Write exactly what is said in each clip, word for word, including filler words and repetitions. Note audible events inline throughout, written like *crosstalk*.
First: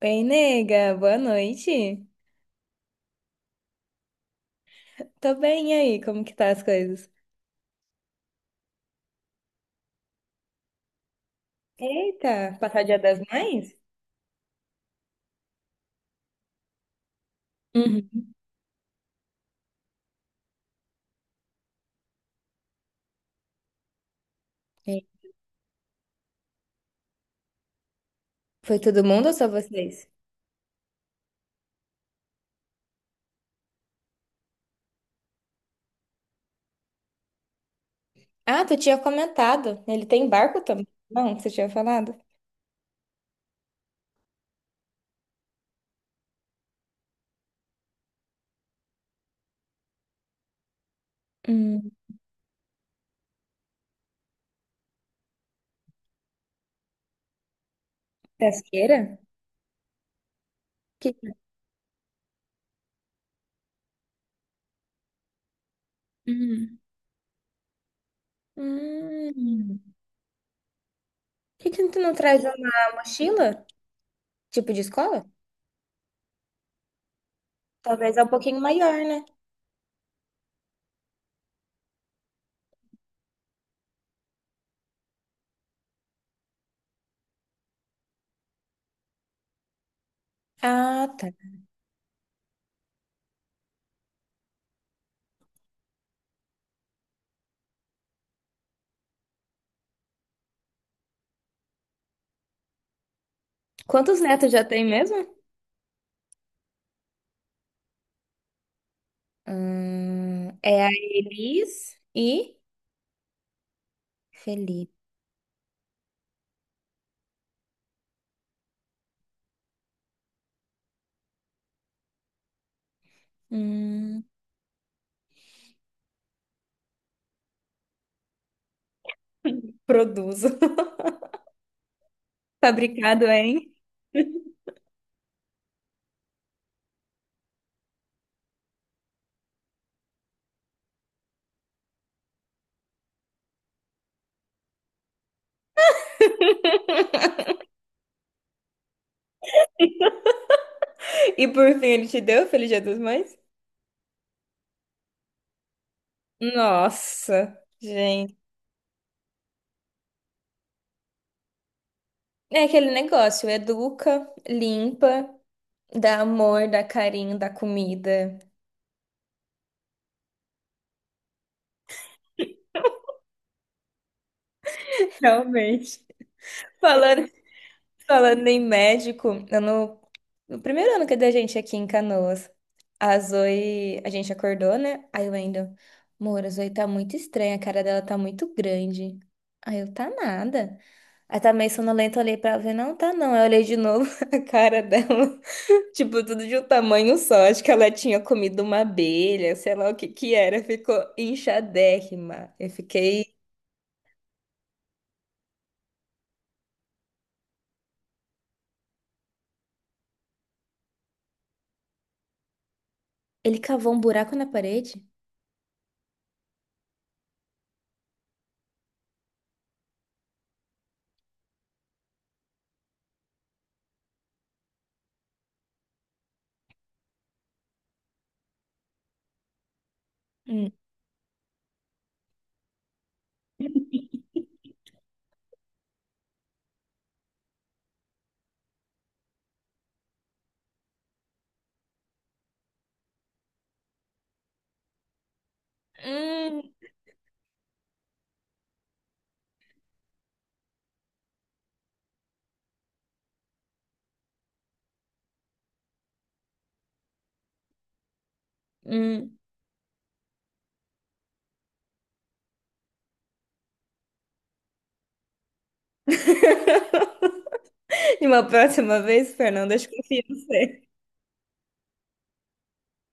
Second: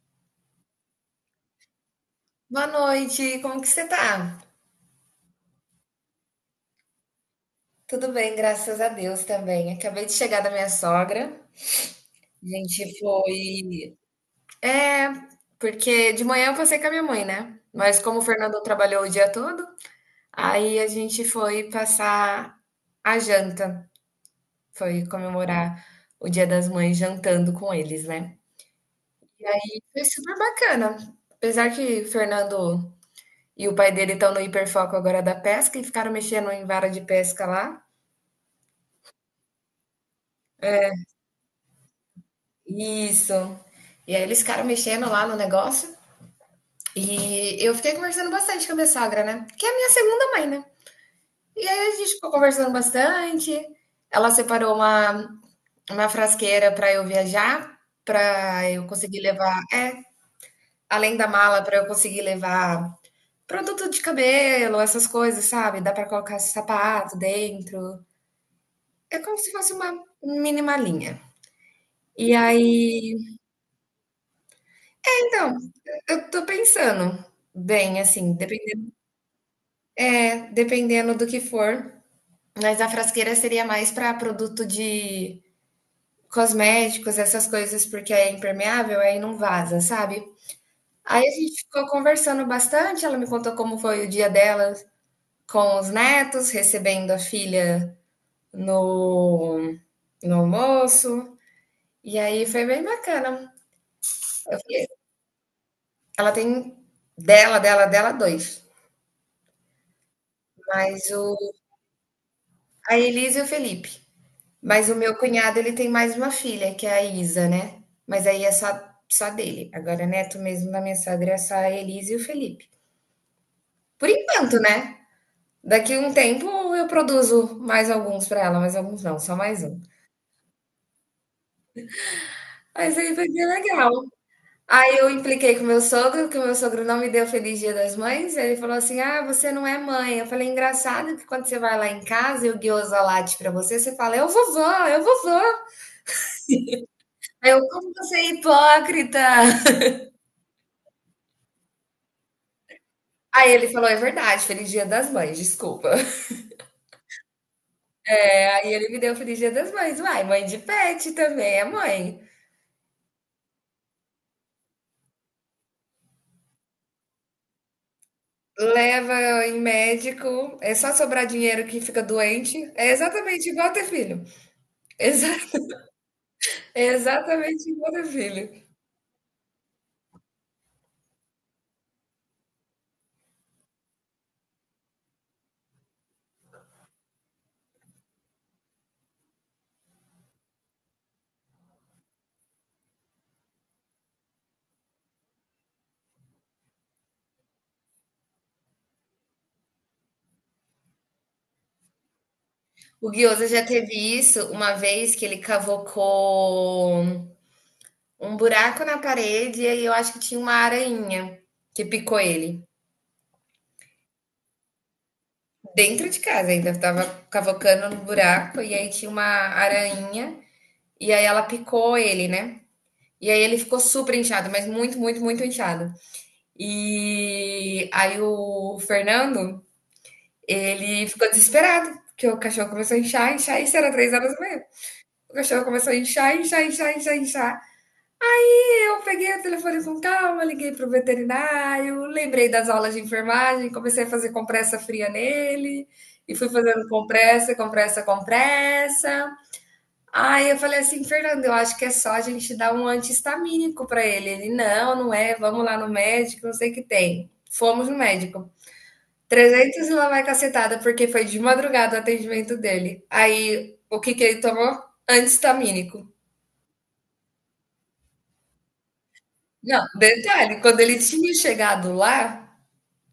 Bem, nega, boa noite. Boa noite, como que você tá? Tô bem, e aí? Como que tá as coisas? Tudo bem, graças a Deus também. Acabei de chegar da minha sogra. A Eita, passar o Dia gente das Mães? foi. É, porque de manhã eu passei com a minha mãe, né? Mas como o Uhum. Fernando trabalhou o dia todo, aí a gente foi passar a janta. Foi E comemorar o Dia das Mães jantando com eles, né? foi todo mundo ou só vocês? Foi super bacana. Apesar que o Fernando e o pai dele estão no hiperfoco agora da pesca e ficaram mexendo em vara de pesca lá. Ah, tu tinha comentado. Ele tem barco também? Não, você tinha falado. Isso. E aí eles ficaram mexendo lá no negócio. E eu fiquei conversando bastante com a minha sogra, né? Que é a minha segunda mãe, né? E aí Hum. a gente ficou conversando bastante. Ela separou uma, uma frasqueira para eu viajar, para eu Pesqueira? conseguir levar, é, Que... além da mala, para eu conseguir levar produto de cabelo, essas coisas, sabe? Dá para colocar Hum. sapato dentro. É como se fosse Hum. uma mini malinha. Por que que tu não E traz aí, uma mochila? Tipo de escola? então, eu tô pensando bem, Talvez é um assim. pouquinho maior, né? É, dependendo do que for. Mas a frasqueira seria mais para produto de cosméticos, essas coisas, porque é impermeável, aí não vaza, sabe? Ah, Aí tá. a gente ficou conversando bastante. Ela me contou como foi o dia dela com os netos, recebendo a filha no, no almoço. E aí foi bem bacana. Quantos netos Eu já tem falei, mesmo? ela tem dela, dela, dela, dois. Hum, é a Mas o, Elis e a Elisa e o Felipe. Mas Felipe. o meu cunhado, ele tem mais uma filha, que é a Isa, né, mas aí é só só dele. Agora neto mesmo da minha sogra é só a Elisa e o Felipe. Por Hum, enquanto, né, daqui um tempo eu produzo mais alguns pra ela, mais alguns não, só mais um. produzo. *laughs* Mas aí Fabricado vai ser em. legal. Aí eu impliquei com o meu sogro, que o meu sogro não me deu feliz dia das mães, ele falou assim: "Ah, você não é mãe". Eu falei: "Engraçado que quando você vai lá em casa e o guiosa late pra você, você fala: "Eu vovó, eu vovó". Aí eu: "Como você é hipócrita". E por fim, ele te deu Feliz Dia das Mães? Aí ele falou: "É verdade, feliz dia das mães, desculpa". *laughs* Nossa, gente. Aí ele me deu feliz dia das mães. Uai, mãe de pet também é mãe. É aquele negócio, educa, limpa, dá amor, dá carinho, dá comida. Leva em médico, é só sobrar dinheiro que fica doente. É exatamente igual ter filho. *laughs* Exa *laughs* Realmente. é Falando exatamente igual ter Falando filho. em médico, eu no, no primeiro ano que da gente aqui em Canoas, a Zoe, a gente acordou, né? Aí o Wendel, amor, a Zoe tá muito estranha, a cara dela tá muito grande. Aí eu, tá nada. Aí tá meio sonolenta, eu olhei pra ela, e falei, não, tá não. Aí eu olhei de novo *laughs* a cara dela, *laughs* tipo, tudo de um tamanho só. Acho que ela tinha comido uma abelha, sei lá o que que era, ficou inchadérrima. Eu O fiquei... Guioza já teve isso uma vez que ele cavocou um buraco na parede e aí eu acho que tinha uma aranha que picou ele. Ele cavou um buraco na parede? Dentro de casa ainda. Tava cavocando no buraco e aí tinha uma aranha. E aí ela picou ele, né? E aí ele ficou super inchado, mas muito, muito, muito inchado. E aí o Fernando, Hum. ele ficou desesperado, porque o cachorro começou a inchar, inchar, isso era três horas e meia. O cachorro começou a inchar, inchar, inchar, inchar, inchar. E eu peguei o telefone com calma, liguei pro veterinário, lembrei das aulas de enfermagem, comecei a fazer compressa fria nele, e fui fazendo compressa, compressa, compressa. Aí eu falei assim, Fernando, eu acho que é só a gente dar um anti-histamínico para ele. Ele, não, não é, vamos lá no médico, não sei o que tem. Fomos no médico. Hum. Trezentos e lá vai cacetada, porque foi de madrugada o atendimento dele. Aí, o que que ele tomou? Anti-histamínico. *laughs* E uma próxima vez, Fernanda, Não, acho que eu confio em detalhe, quando você. ele tinha chegado lá,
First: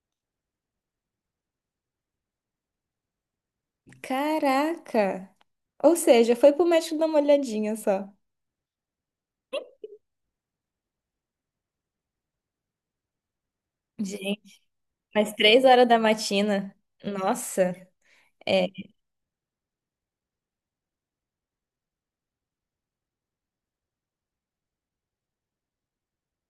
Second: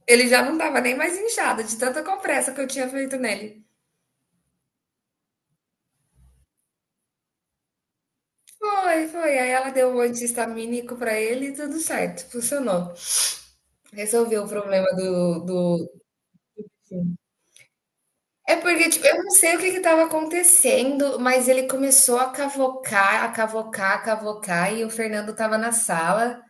ele já não tava nem mais inchado, de tanta compressa que eu tinha feito nele. Caraca! Ou seja, foi pro médico dar uma olhadinha só. Foi, foi. Aí ela deu um anti-histamínico para ele e tudo certo, funcionou. Resolveu o Gente, problema do, mas do, três horas da matina. Nossa, é é. porque, tipo, eu não sei o que que estava acontecendo, mas ele começou a cavocar, a cavocar, a cavocar, e o Fernando estava na sala.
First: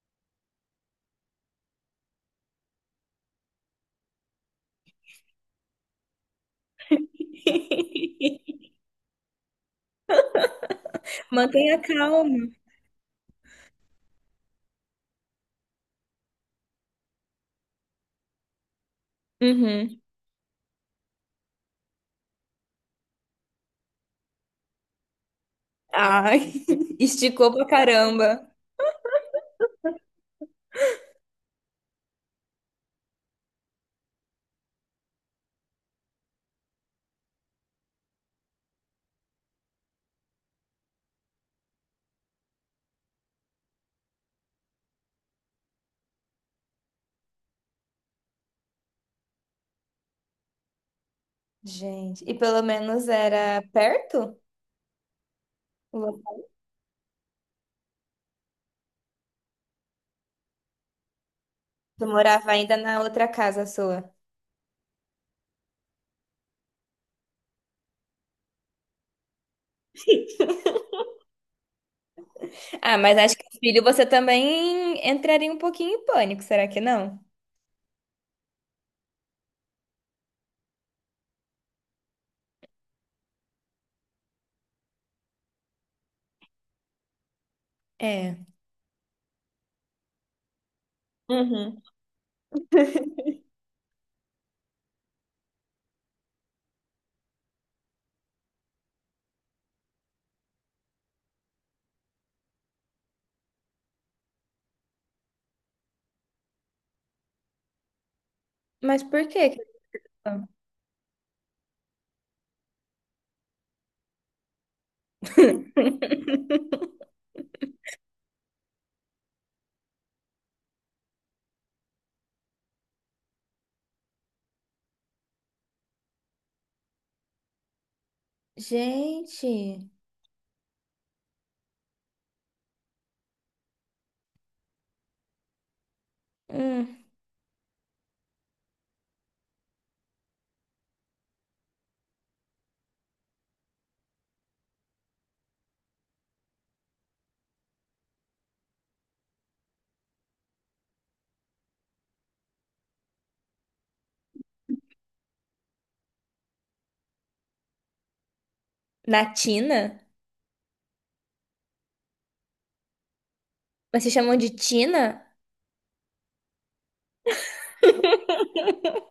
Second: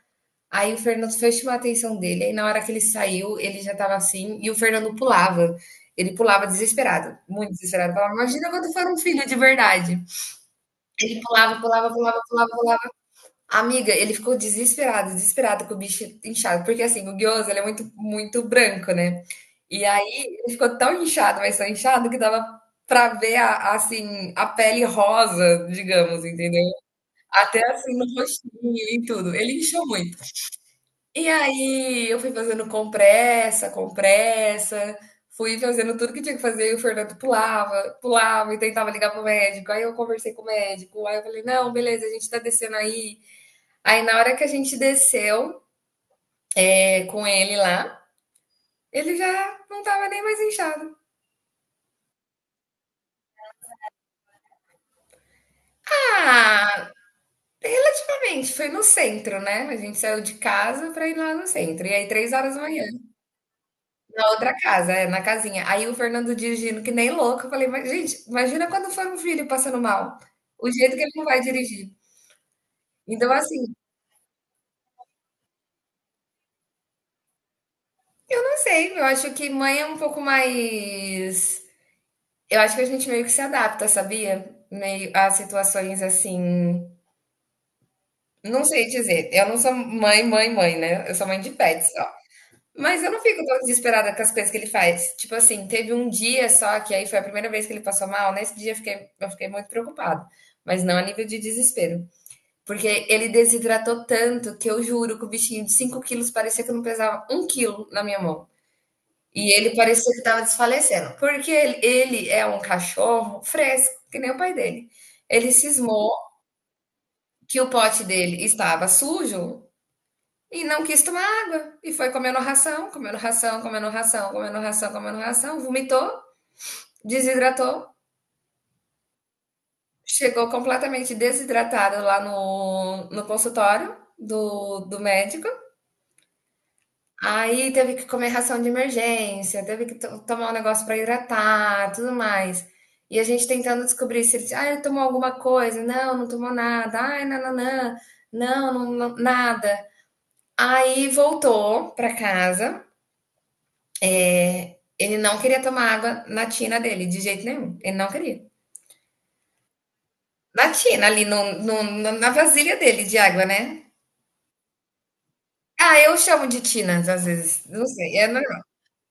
Aí o Fernando foi chamar a atenção dele, aí na hora que ele saiu, ele já estava assim, e o Fernando pulava. Ele pulava desesperado, muito desesperado. Falava, imagina *laughs* quando for um filho de verdade. Ele pulava, Mantenha pulava, pulava, calma. pulava, pulava. Amiga, ele ficou desesperado, desesperado com o bicho inchado, porque assim, o gyoza, ele é muito, muito branco, né? E Uhum. aí ele ficou tão inchado, mas tão inchado que dava pra ver a, assim, a pele rosa, digamos, Ai, entendeu? *laughs* esticou pra Até assim no caramba. rostinho e tudo. Ele inchou muito. E aí eu fui fazendo compressa, compressa, fui fazendo tudo que tinha que fazer, e o Fernando pulava, pulava e tentava ligar pro médico. Aí eu conversei com o médico, aí eu falei, não, beleza, a gente tá descendo aí. Aí na hora que a gente desceu é, com ele lá, ele já não tava nem mais inchado. Gente, e pelo menos era perto? O local Ah, realmente, foi no centro, né? A gente saiu de casa pra ir lá no centro. E que tu aí, três morava horas da ainda manhã, na outra casa sua. na outra casa, é, na casinha. Aí o Fernando dirigindo que nem louco. Eu falei, mas, gente, imagina quando for um filho passando mal. O jeito que ele não vai dirigir. Ah, mas Então, acho que assim, filho, você também entraria um pouquinho em pânico, será que não? eu não sei. Eu acho que mãe é um pouco mais. Eu acho que a gente meio que se adapta, sabia? Meio a situações assim. É. Não sei dizer, eu não sou mãe, mãe, mãe, né, eu sou mãe de Uhum. pet só. Mas eu não fico tão desesperada com as coisas que ele faz. Tipo assim, teve um dia só que aí foi a primeira vez que ele passou mal, nesse dia eu fiquei eu fiquei muito preocupada, mas não a nível de desespero, porque ele desidratou tanto que eu juro que o bichinho de cinco quilos parecia que não pesava um quilo na minha mão. Mas por que E que ele parecia que estava então? desfalecendo, porque ele ele é um cachorro fresco, que nem o pai dele. Ele cismou *laughs* que o pote dele estava sujo e não quis tomar água. E foi comendo ração, comendo ração, comendo ração, comendo ração, comendo ração. Vomitou, desidratou. Gente, Chegou completamente desidratado lá no, no consultório do, do médico. hum. Aí teve que comer ração de emergência, teve que to- tomar um negócio para hidratar, tudo mais. E a gente tentando descobrir se ele, ah, ele tomou alguma coisa. Não, não tomou nada. Ai, nananã. Não, não, não, nada. Aí voltou para casa. É, ele não queria tomar água na tina dele, de jeito nenhum. Ele não queria. Na Tina? Na tina, ali no, no- no- na vasilha dele de água, né? Mas se chamam de Tina? Ah, eu chamo de tinas às vezes. Não sei. É normal.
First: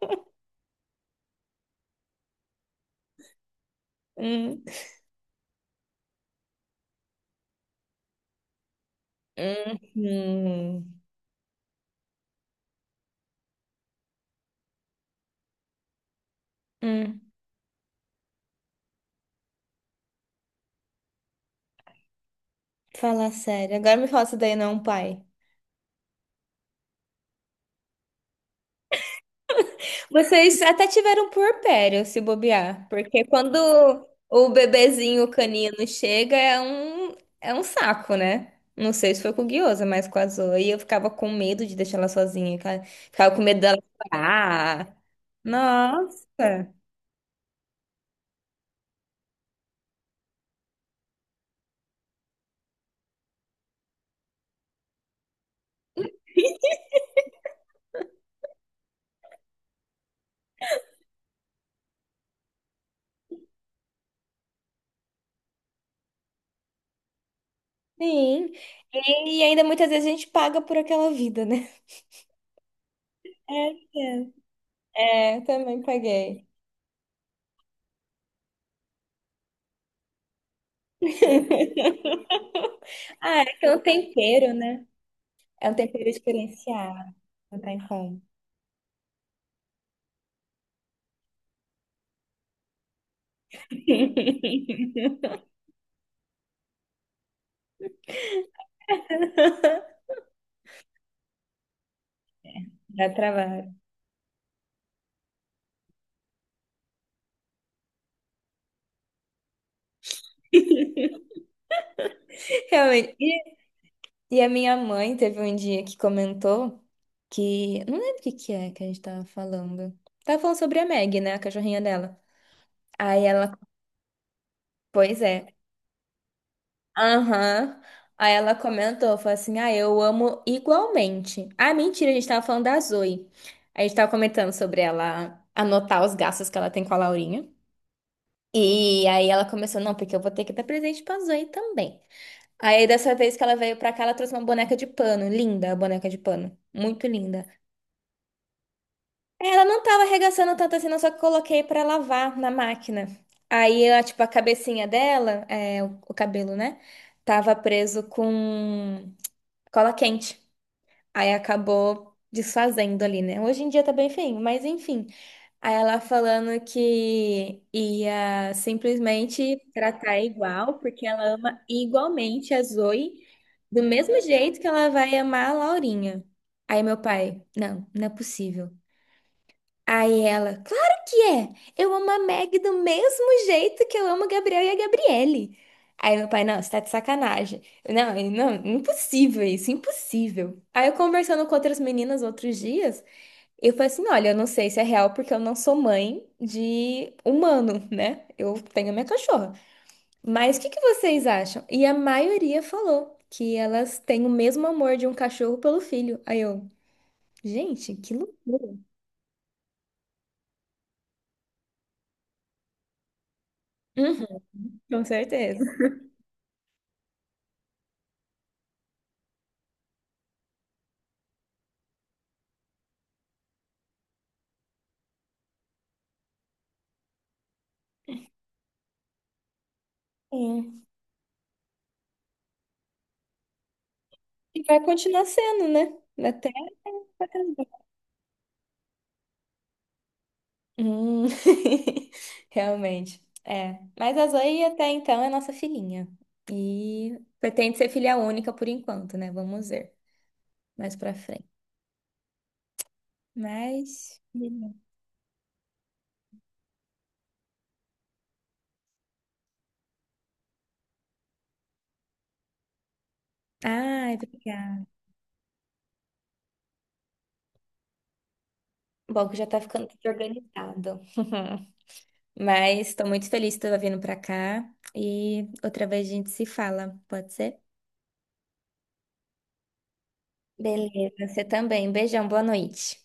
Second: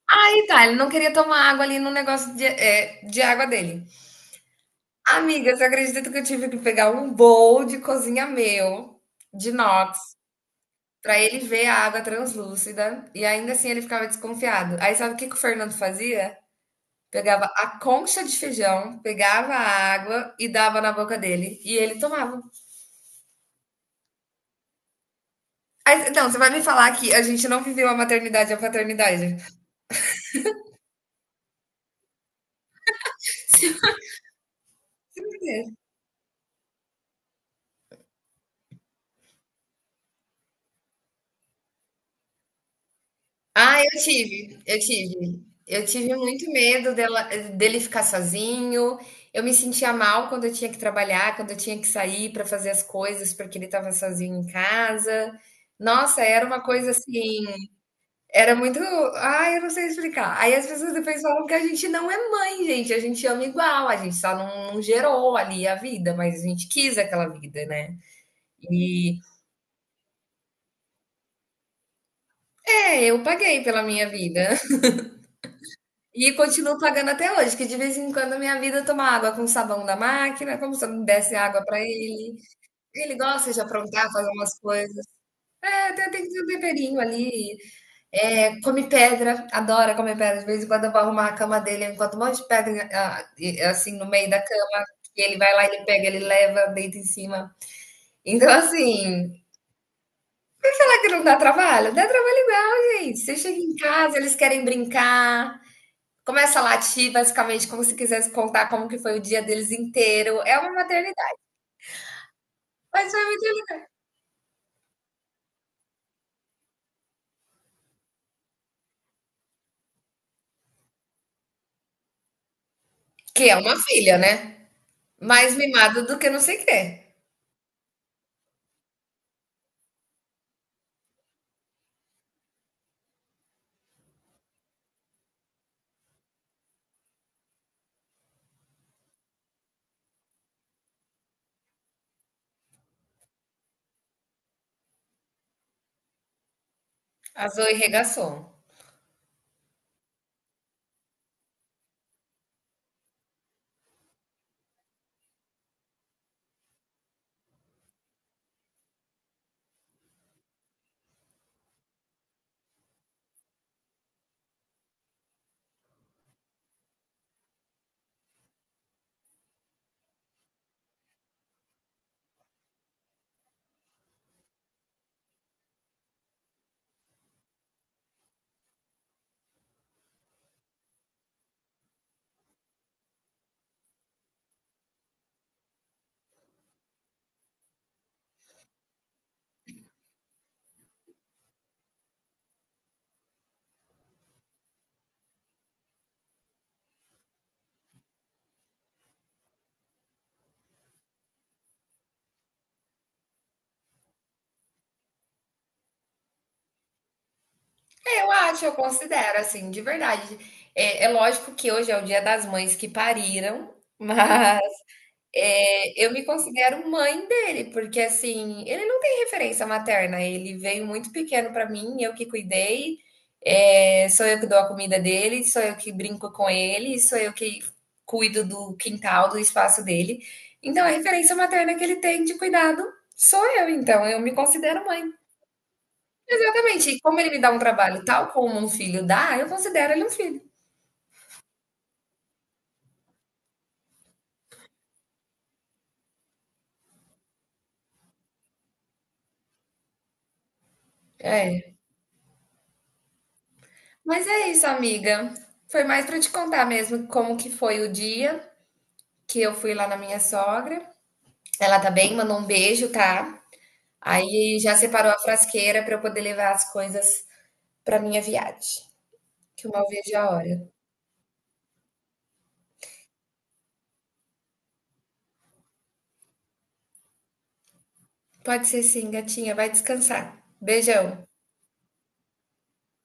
Aí tá, ele não queria tomar água ali no negócio de, é, de água dele. Hum. Amiga, você acredita que eu tive que pegar um bowl de cozinha meu, de Hum. inox, Hum. pra ele ver a água translúcida? E ainda assim ele ficava desconfiado. Aí sabe o que que o Fernando fazia? Hum. Pegava a concha de feijão, pegava a água e dava na boca dele. E ele tomava. Fala sério. Agora me fala se daí não é um pai. Aí, não, você vai me falar que a gente não viveu a maternidade e a paternidade. Vocês até tiveram puerpério, se bobear, porque quando o bebezinho É. canino chega é um, é um saco, né? Não sei se foi com o guiosa, mas com a Zoe. E eu ficava com medo de deixar ela sozinha, cara. Ficava com medo dela Ah, eu tive, eu chorar. tive. Eu tive muito Nossa, medo dela, dele ficar sozinho. Eu me sentia mal quando eu tinha que trabalhar, quando eu tinha que sair para fazer as coisas, porque ele estava sozinho em casa. Nossa, era uma coisa assim. Era muito, ai, eu não sei explicar. Aí as pessoas depois falam que a gente não é mãe, gente, a gente ama igual, a gente só não não gerou ali a vida, mas a gente quis aquela vida, né. sim. E E, e ainda muitas vezes a gente paga por aquela vida, né? é, eu paguei É, pela minha é, vida *laughs* É, eu também e paguei. continuo pagando até hoje, que de vez em quando a minha vida toma água com sabão da máquina, como se eu não desse água pra ele. *laughs* Ele Ah, é gosta de que é um aprontar, fazer tempero, umas né? coisas. É um É, tempero tem tem que ter um temperinho diferenciado, ali. não tem como. É, come pedra, adora comer pedra. De vez em quando eu vou arrumar a cama dele, eu encontro um monte de pedra, ah, e assim, no meio da cama, e *laughs* ele vai lá, ele pega, ele leva, deita em cima. Então, assim, será que não dá trabalho? Dá trabalho igual, Dá gente. Você chega trabalho. em casa, eles querem brincar, começa a latir, basicamente, como se quisesse contar como que foi o dia deles inteiro. É uma maternidade. Mas Realmente. foi E, muito... e a minha mãe teve um dia que comentou que. Não lembro o que que é que a gente tava falando. Tava falando sobre a Meg, né? A cachorrinha dela. Aí Que é ela. uma filha, né? Pois é. Mais mimada do que não sei o quê. Aham. Aí ela comentou, falou assim: Ah, eu amo igualmente. Ah, mentira, a gente tava falando da Zoe. A gente tava comentando sobre ela anotar os gastos que ela tem com a Laurinha. E aí ela começou, não, porque eu vou ter que dar presente pra Zoe também. Aí, dessa vez que ela veio pra cá, ela trouxe uma boneca de pano. Linda a boneca de pano. Muito linda. A Zoe regaçou. Ela não tava arregaçando tanto assim, não, só que coloquei pra lavar na máquina. Aí, ela, tipo, a cabecinha dela, é, o, o cabelo, né? Tava preso com cola quente. Aí acabou desfazendo ali, né? Hoje em dia tá bem feinho, mas enfim. Aí ela falando que ia simplesmente tratar igual, porque ela ama igualmente a Zoe, do mesmo jeito que ela vai amar a Laurinha. Aí meu pai, não, não é possível. Aí ela, claro que é! Eu amo a Meg do mesmo jeito que eu amo o Gabriel e a Gabriele. Aí meu pai, não, você tá de sacanagem. Eu, Não, eu, não, impossível isso, impossível. Aí eu conversando com outras meninas outros dias. Eu falei assim, olha, eu não sei se é real porque eu não sou mãe de humano, né? Eu tenho a minha cachorra. Mas o que que vocês acham? E a maioria falou que elas têm o mesmo amor de um cachorro pelo filho. Aí eu, gente, que Eu acho, eu loucura. considero, assim, de verdade. É, é lógico que hoje é o Dia das Mães que pariram, *laughs* Uhum, mas com certeza. é, eu me considero mãe dele, porque assim, ele não tem referência materna, ele veio muito pequeno para mim, eu que cuidei, é, sou eu que dou a comida dele, sou eu que brinco com ele, sou eu que cuido do quintal, do espaço dele. É. Então, a referência materna que ele tem de cuidado sou eu, então eu me E vai considero mãe. continuar sendo, né? Até. Exatamente. E como ele me Até dá um acabar. trabalho tal como um filho dá, eu considero ele um filho. Hum. *laughs* Realmente. É. Mas a Zoe até então é nossa filhinha. E pretende ser filha única por enquanto, né? Vamos ver mais pra frente. É. Mas, Mas é isso, beleza. amiga. Foi mais para te contar mesmo como que foi o dia que eu fui lá na minha sogra. Ela tá bem, mandou um beijo, tá? Ai, Aí já obrigada. separou a frasqueira para eu poder levar as coisas para minha viagem, Bom, que já tá que eu mal ficando tudo vejo a hora. organizado. *laughs* Mas tô muito feliz que tu tá vindo pra cá. E outra vez a gente se fala, pode ser? Pode ser sim, gatinha, vai descansar. Beleza, Beijão. você também. Beijão, boa noite.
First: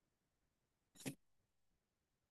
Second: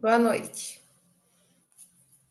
Boa noite.